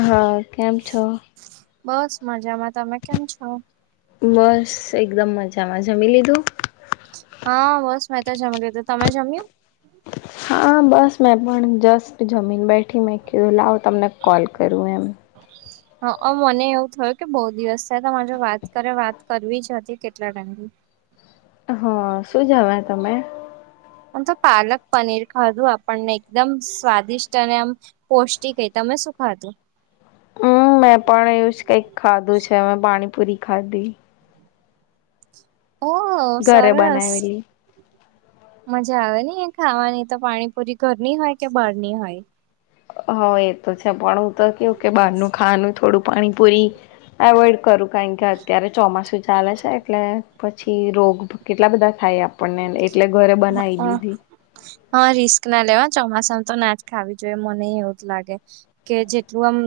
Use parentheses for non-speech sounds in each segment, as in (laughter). હા કેમ છો? બસ મજામાં તમે કેમ છો? બસ એકદમ મજામાં જમી લીધું? હા બસ મેં તો જમી લીધું તમે જમ્યું? હા બસ મેં પણ જસ્ટ જમીન બેઠી મેં કીધું લાવ તમને કોલ કરું એમ હ મને એવું થયું કે બહુ દિવસ થયા તમારે જોડે વાત કરે વાત કરવી જ હતી કેટલા ટાઈમથી હ શું જમ્યા તમે? આમ તો પાલક પનીર ખાધું આપણને એકદમ સ્વાદિષ્ટ અને આમ પૌષ્ટિક તમે શું ખાધું? હમ મેં પણ એવું જ કઈક ખાધું છે મે પાણીપુરી ખાધી ઓ ઘરે સરસ. બનાવેલી. મજા આવે ખાવાની તો પાણીપુરી ઘરની હોય કે બહારની હોય? હ એ તો છે પણ હું તો કેવું કે બહારનું ખાવાનું થોડું પાણીપુરી એવોઈડ કરું કારણ કે અત્યારે ચોમાસું ચાલે છે એટલે પછી રોગ કેટલા બધા થાય આપ પણને એટલે ઘરે બનાવી હોય દીધી હા રિસ્ક ના લેવા ચોમાસામાં તો ના જ ખાવી જોઈએ મને એવું જ લાગે કે જેટલું આમ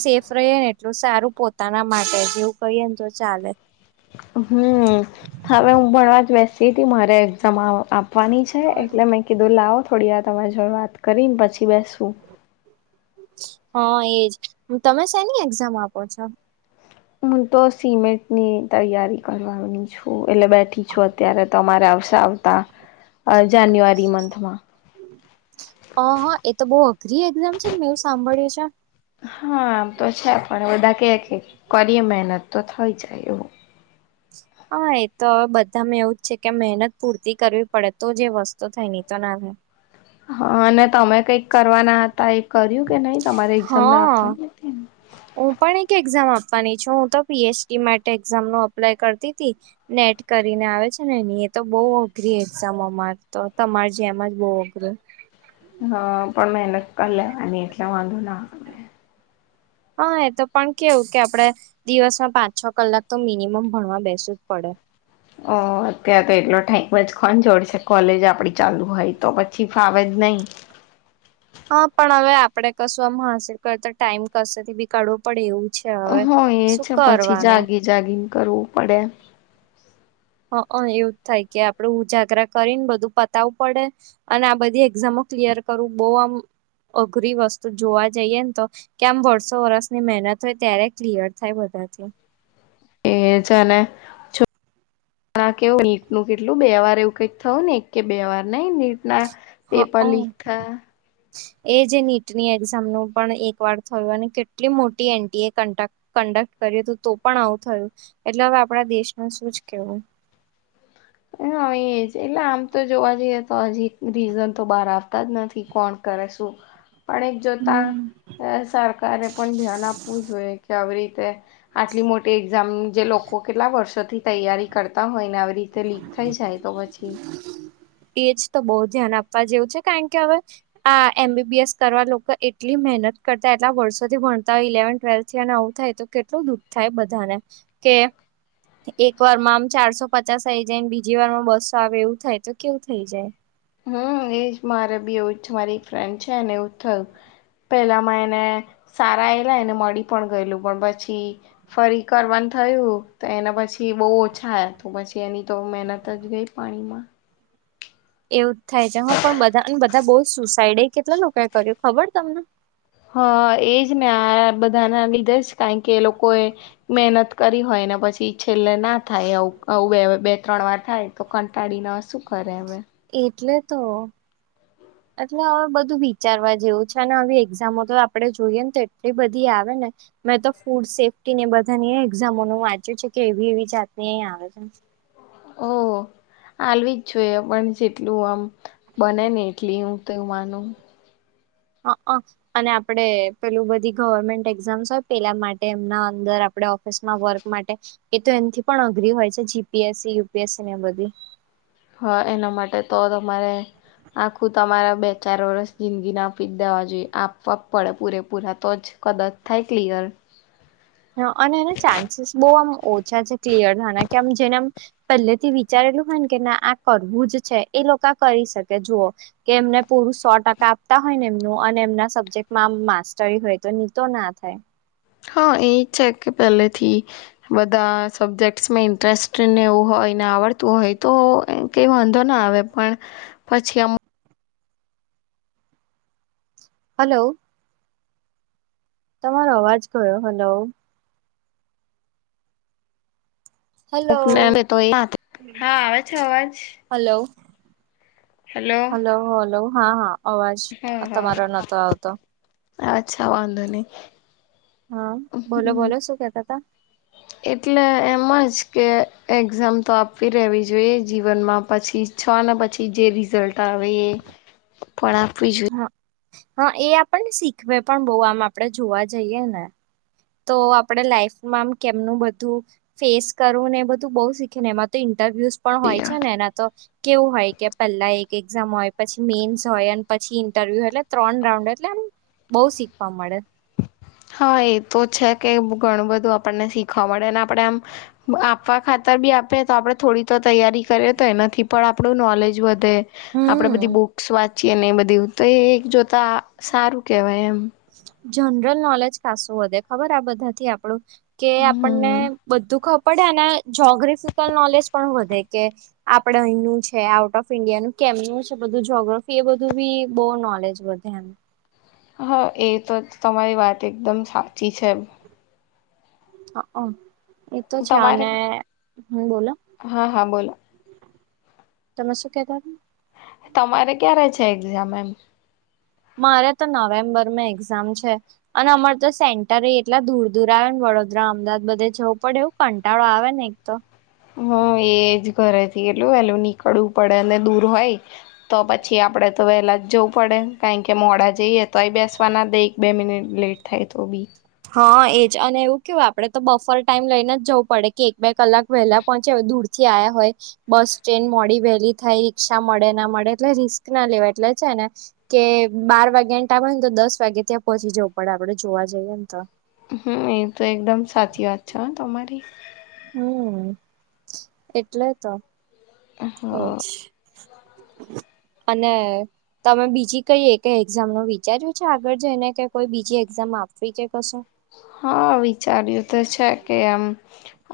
સેફ રહીએ ને એટલું સારું પોતાના માટે જેવું કહીએ ને તો ચાલે હમ હવે હું ભવા જ બેસી હતી મારે એક્ઝામ આપવાની છે એટલે મેં કીધું લાવો થોડી વા તમારી જો વાત કરીને પછી બેસવું હા એજ તમે શની એક્ઝામ આપો છો? હું તો સિમેન્ટની તૈયારી કરવાની છું એટલે બેઠી છું અત્યારે તમારે આવશે આવતા જાન્યુઆરી મંથમાં. હ હા એ તો બહુ અઘરી એક્ઝામ છે ને મેં એવું સાંભળ્યું છે. હા આમ તો છે પણ બધા કે કરીએ મહેનત તો થઈ જાય એવું. હા એ તો હવે બધામાં એવું જ છે કે મહેનત પૂરતી કરવી પડે તો જે વસ્તુ થાય ની તો ના થાય. હા અને તમે કઈક કરવાના હતા એ કર્યું કે નહી તમારે એક્ઝામ ના હા આપવાની હું પણ એક એક્ઝામ આપવાની છું હું તો પી એચ ડી માટે એક્ઝામ ન અપ્લાય કરતી હતી નેટ કરીને આવે છે ને એની એ તો બહ અઘરી એક્ઝામ અમાર તો તમાર જેમ જ બહ અઘરું હ પણ મેનક લ અનેની એટલે વાંધો ના હા એ તો પણ કેવું કે આપડે દિવસમાં પાંચ છ કલાક તો મિનિમમ ભણવા બેસું જ પડે ઓ અત્યારે તો એટલો ટાઈમ જ કો જોડશે કોલેજ આપડી ચાલુ હોય તો પછી ફાવે જ નહીં હા પણ હવે આપડે કશું આમ હાંસિલ કરતા ટાઈમ કશેથી કરવું પડે એવું છે હવે હો એ શું છે પછી કરવાનું જાગી જાગીને કરવું પડે. હ એવું જ થાય કે આપડે ઉજાગરા કરીને બધું પતાવું પડે. અને આ બધી એક્ઝામો ક્લિયર કરવું બહુ આમ અઘરી વસ્તુ જોવા જઈએ તો. કેમ વર્ષો વર્ષની મહેનત હોય ત્યારે ક્લિયર થાય બધાથી. એછે ને છુપ. કેવું નીટ નું કેટલું બે વાર એવું કઈક થયું ને એક કે બે વાર. નહી નીટ ના પેપર હા લીંક થા. એ જે નીટની એક્ઝામ નું પણ એક વાર થયું અને કેટલી મોટી એનટીએ કન્ડક્ટ. કન્ડક્ટ કર્યું હતું તો પણ આવું થયું એટલે હવે આપણા દેશમાં શું જ કેવું. હ હ એ જ એટલે આમ તો જોવા જઈએ તો હજી રીઝન તો બહાર આવતા જ નથી કોણ કરે શું. (unintelligible) પણ એ જોતા હમ અ સરકારે પણ ધ્યાન આપવું જોઈએ કે આવી રીતે. આટલી મોટી એક્ઝામ જે લોકો કેટલા વર્ષોથી તૈયારી કરતા હોય ને આવરી. તે લીક થઈ જાય તો પછી. એજ તો બહુ ધ્યાન આપવા જેવું છે કાકે હવે. આ એમ બીબી એસ કરવા લોકો એટલી મહેનત કરતા એટલા વર્ષોથી ભણતા હોય ઇલેવન ટ્વેલ્થ થી અને આવું થાય તો. કેટલું દુખ થાય બધાને કે એક વાર માં આમ ચારસો પચાસ. જેને બીજી વાર માં બસો આવે એવું થાય તો કેવું થઈ જાય. હમ એજ મારે બી એવું મારી એક ફ્રેન્ડ છે ને એવું થયું. પેલામાં એને સારા એલા એને મળી પણ ગયેલું પણ પછી ફરી કરવાનું થયું તો એના પછી બહુ ઓછા આયા ત પછી એની તો મહેનત જ ગઈ. પાણીમાં. એવું જ થાય જેમાં પણ બધા અને બધા બહુ સુસાઈડ કેટલા લોકો એ કર્યું ખબર તમને. હા એજ ને આ બધાના લીધે જ કા કે એ લોકો એ. મહેનત કરી હોય ને પછી છેલ્લે ના થાય એવું આવ બે ત્રણ વાર થાય. તો કંટાળીને શું કરે હવે. એટલે તો. હમ. અથવા હવે બધું વિચારવા જેવું છે અને હવે એક્ઝામો તો આપડે જોઈએ ને તો એટલી બધી આવે ને. મેં તો ફૂડ સેફ્ટી ને બધાની એક્ઝામોનું વાંચ્યું છે કે એવી એવી જાતની આવે. ઓ. હાલવી જ જોઈએ પણ જેટલું આમ બને ને એટલી હું તો એ માનું. હ હ અને આપડે પેલું બધી ગવર્મેન્ટ એક્ઝામ્સ હોય પેલા માટે એમના અંદર આપણે ઓફિસમાં વર્ક માટે એ તો એથી પણ અઘરી હોય છે જીપીએસસી યુપીએસસી ને એ બધી. હા એના માટે તો તમારે. આખું તમારા બે ચાર વર્ષ જિંદગી ના આપી જ દેવા જોઈએ આપવા પડે પૂરેપૂરા તો જ. કદાચ થાય ક્લિયર. અને એના ચાન્સીસ બોવ આમ ઓછા છે ક્લિયર થાના કે આમ જેનેમ. પહેલેથી વિચારેલું હોય ને કે ના આ કરવું જ છે એ લોકો આ કરી શકે જુઓ. કે એમને પૂરું સો ટકા આપતા હોય ને એમનું અને એમના સબ્જેક્ટમાં માસ્ટરી હોય તો ની તો ના થાય. હા એ છે કે પહેલેથી. બધા સબ્જેક્ટસમાં ઇન્ટરેસ્ટને એવું હોય ને આવડતું હોય તો કંઈ વાંધો ના આવે. પણ પછી આમ. હલો. તમારો અવાજ કયો હલો. હલો કોક મલે તો એ હા આવે છે અવાજ. હલો હેલો હલો હલો હા હા. અવાજ હા તમારો નતો આવતો હા અચ્છા વાંધો નહી. હા બોલો હમ, બોલો શું કેતા હતા. એટલે એમ જ કે એક્ઝામ તો આપવી રહેવી જોઈએ જીવનમાં પછી. છ ને પછી જે રિઝલ્ટ આવે એ પણ આપવી જોઈએ. હા હા એ આપણને શીખવે પણ બઉ આમ આપડે જોવા જઈએ ને. તો આપણે લાઈફમાંમ કેમનું બધું. ફેસ કરવું ને એ બધું બઉ શીખવે ને એમાં તો ઇન્ટરવ્યુઝ પણ હોય જોઈએ છે ને એના તો. કેવું હોય કે પહેલા એક એક્ઝામ હોય પછી મેન્સ હોય પછી ઇન્ટરવ્યુ એટલે ત્રણ રાઉન્ડ એટલે. બઉ શીખવા મળે. હા એ તો છે કે ઘણું બધું આપણને શીખવા મળે અમને આપણે આમ. આપવા ખાતર બી આપે તો આપણે થોડી તો તૈયારી કરીએ તો એનાથી પણ આપણું નોલેજ વધે. તે આપણેે હમ બધી બુક્સ વાંચીએ ને એ બધી તો એ એક જોતા સારું કેહેવાય એમ. જનરલ નોલેજ ખાસું વધે ખબર આ બધાથી આપણું. કે આપણને હમ બધું ખબ પડે અને જ્યોગ્રાફિકલ નોલેજ પણ વધે કે. આપડે અહીનું છે આઉટ ઓફ ઇન્ડિયાનું કેમનું છે બધું જોગ્રાફી એ બધું બી બહુ નોલેજ. વધ્યા. હા એ તો તમારી વાત એકદમ સાચી છે. હ એ તો છે તમારે અને હ બોલો. હા હા બોલો તમેસ્ કતા હતા. તમારે ક્યારે છે એક્ઝામ એમ. મારે તો નવેમ્બર માં એક્ઝામ છે. અને અમારે તો સેન્ટર એટલા દૂર દૂર આવે ને વડોદરા અમદાવાદ બધે જવું પડે એવું. કંટાળો આવે ને એક તો. હા એજ ઘરેથી એટલું વેલું નીકળવું પડે ને દૂર હોય. તો પછી આપડે. તો વહેલાં જવું પડે કારણ કે મોડા જઈએ તોય બેસવાના દે એક બે મિનિટ લેટ થાય તો બી.. હા એજ અને એવું કેવું આપડે તો બફર ટાઈમ લઈને જવું પડે કે એક બે કલાક વહેલા પહોંચીયા હોય તો. થી આયા હોત તે. બસ સ્ટેન્ડ મોડી વહેલી થાય રિક્ષા મળે ના મળે એટલે રિસ્ક ના લેવાય એટલે છે ને. કે બાર વાગ્યા ને ટામે હોય ને તો દસ વાગે ત્યાં પહોંચી જવું પડે આપડે જોવા જઈએ ને તો. હમ એ તો એકદમ સાચી વાત છે હ તમારી. હમ એટલે તો. હા એજ (unintelligible) અને. તમે બીજી કઈ એક એક્ઝામ નું વિચાર્યું છે આગળ જઈને કે કોઈ બીજી એક્ઝામ આપવી કે કશો. હા વિચાર્યું તો છે કે એમ.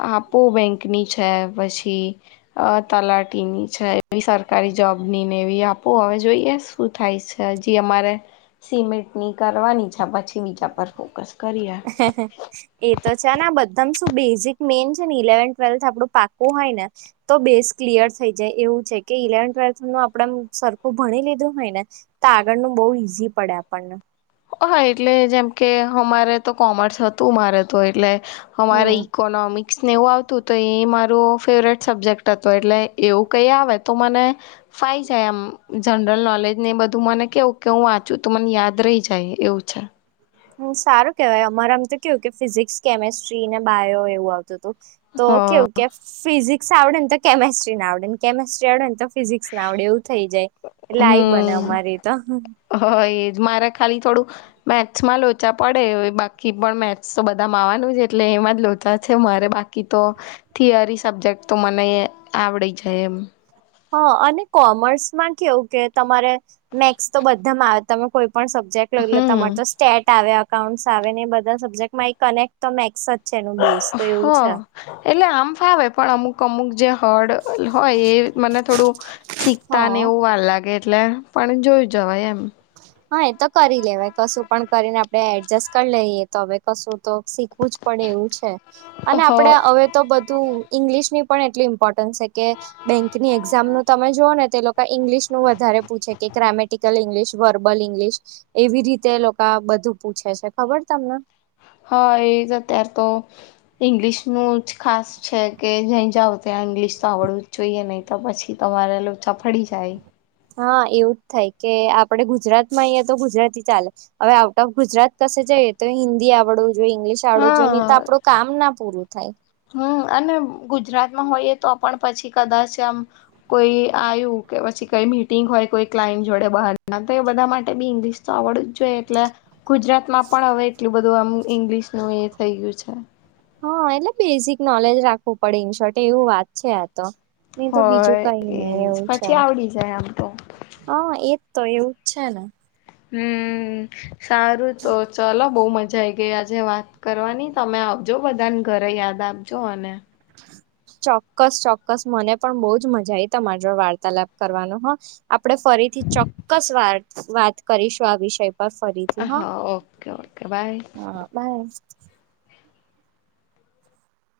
આપો બેંકની છે પછી. અ તલાટીની છે એવી સરકારી જોબ ની ને એવી આપું હવે જોઈએ, શું થાય છે જે અમારે સિમેન્ટ ની કરવાની છે પછી બીજા પર ફોકસ કરીએ. કશું એ તો છેને આ બધા શું બેઝિક મેન છે ને ઇલેવન ટ્વેલ્થ આપડું પાકોું હોય ને. તો બેસ ક્લિયર થઈ જાય એવું છે કે ઈલેવનથ ટ્વેલ્થ ન આપણેે સરખું ભણી લીધું હોય ને. તો આગળનું બહુ ઈઝી પડે આપણને. હા એટલે જેમ કે અમારે તો કોમર્સ હતું મારે તો એટલે. અમારે હમ ઈકોનોમિક્સ ને એવું આવતું હતું. તો એ મારું ફેવરેટ સબ્જેક્ટ હતોું એટલે એવું કઈ આવે તો મને. ફાઈ જાય આમ જનરલ નોલેજ ને એ બધું મને કેવું કે હું વાંચું તો મને યાદ રહી જાય. કાય એવું છે. હમ સારું કેવાય અમારે આમ તો કેવું કે ફિઝિક્સ કેમેસ્ટ્રી ને બાયો એવું આવતું હતું. તો હ કેવું કે. ફિઝિક્સ આવડે ને તો કેમેસ્ટ્રી ના આવડે ને કેમેસ્ટ્રી આવડે ને તો ફિઝિક્સ ના આવડે એવું થઈ જાય. એટલે આઈ બને હમ અમારી તો. હ એજ મારે ખાલી થોડું. મેથ્સમાં લોચા પડે બાકી પણ મેથ્સ તો બધામાં આવાનું જ એટલે એમાં જ લોચા છે મારે બાકી. તો થિયરી સબ્જેક્ટ તો મને આવડી જાય એમ. હા અને કોમર્સમાં કેવું કે તમારે મેથસ તો બધામાં. તમે કોઈ પણ સબ્જેક્ટ લો એટલે હમ તમારે સ્ટેટ આવે. એકાઉન્ટસ્ આવે ને બધા સબ્જેક્ટમાં એક કનેક્ટ તો મેકસ જ છે એનું બે. હ એટલે આમ ફાવે પણ અમુક અમુક જે. થડ હોય એ મને થોડું શીખતા ને હા એવું વાર લાગે. એટલે પણ જોયું જવાય એમ. હા એ તો કરી લેવાય કશું પણ કરીને આપડે એડજસ્ટ કરી લઈએ. હવે કશું તો શીખવું જ પડે એવું છે અને હ આપડે હવે. તો બધું ઈંગ્લિશ ની પણ એટલું ઇમ્પોર્ટન્સ છે કે બેંકની એક્ઝામ નું તમે જોઓ ને તે લોકો. ઇંગ્લિશનું વધારે પૂછે કે ગ્રામેટિકલ ઇંગ્લિશ. વર્બલ ઇંગ્લિશ એવી રીતે લોકો બધું પૂછે છે ખબર તમને. હા એ જ અત્યાર તો. ઇંગ્લિશનું જ ખાસ છે કે જ્યાં જાવ ત્યાં ઇંગ્લિશ તો આવડવું જ જોઈએ ને. તો પછી અમારે લોચા પડી જાય. હા એવું જ થાય કે આપડે ગુજરાતમાં આયાતો તો ગુજરાતી ચાલે. હવે આઉટ ઓફ ગુજરાત કસે જઈએ તો હિન્દી આવડવું. જો ઈંગ્લિશ આવડું જો નહી તો હા આપડું કામ ના પૂરું થાય. હમ અને ગુજરાતમાં હોઈએ તો પણ પછી કદાચ આમ. કોઈ આવ્યું કે પછી કઈ મીટિંગ હોય કોઈ ક્લાઈન્ટ જોડે બહાર ના તો એ બધા માટે બી ઇંગ્લિશ. તો આવવડું જ જોઈએ એટલે ગુજરાતમાં પણ હવે એટલું બધું આમ ઇંગ્લિશનું એ થઈ ગયું છે. હા એટલે બેઝિક નોલેજ રાખવું પડે ઇન શોર્ટ એવું વાત છે આ તો. નહી તો બીજું હોય કઈ નહી એજ એવું છે. પછી આવડી જાય આમ તો હ એજ તો એવું જ છે ને. હમ સારું તો ચલો બહુ મજા આઈ. ગ આજે વાત કરવાની તમે આવજો બધાને ઘરે યાદ આપજો અને. ચોક્કસ ચોક્કસ મને પણ બહજ મજા આઈ તમારા જો વાર્તાલાપ કરવાનો હ. આપણે ફરીથી ચોક્કસ વા વાત કરીશું આ વિષય પર ફરીથી. હા ઓકે ઓકે બાય. હા. બાય.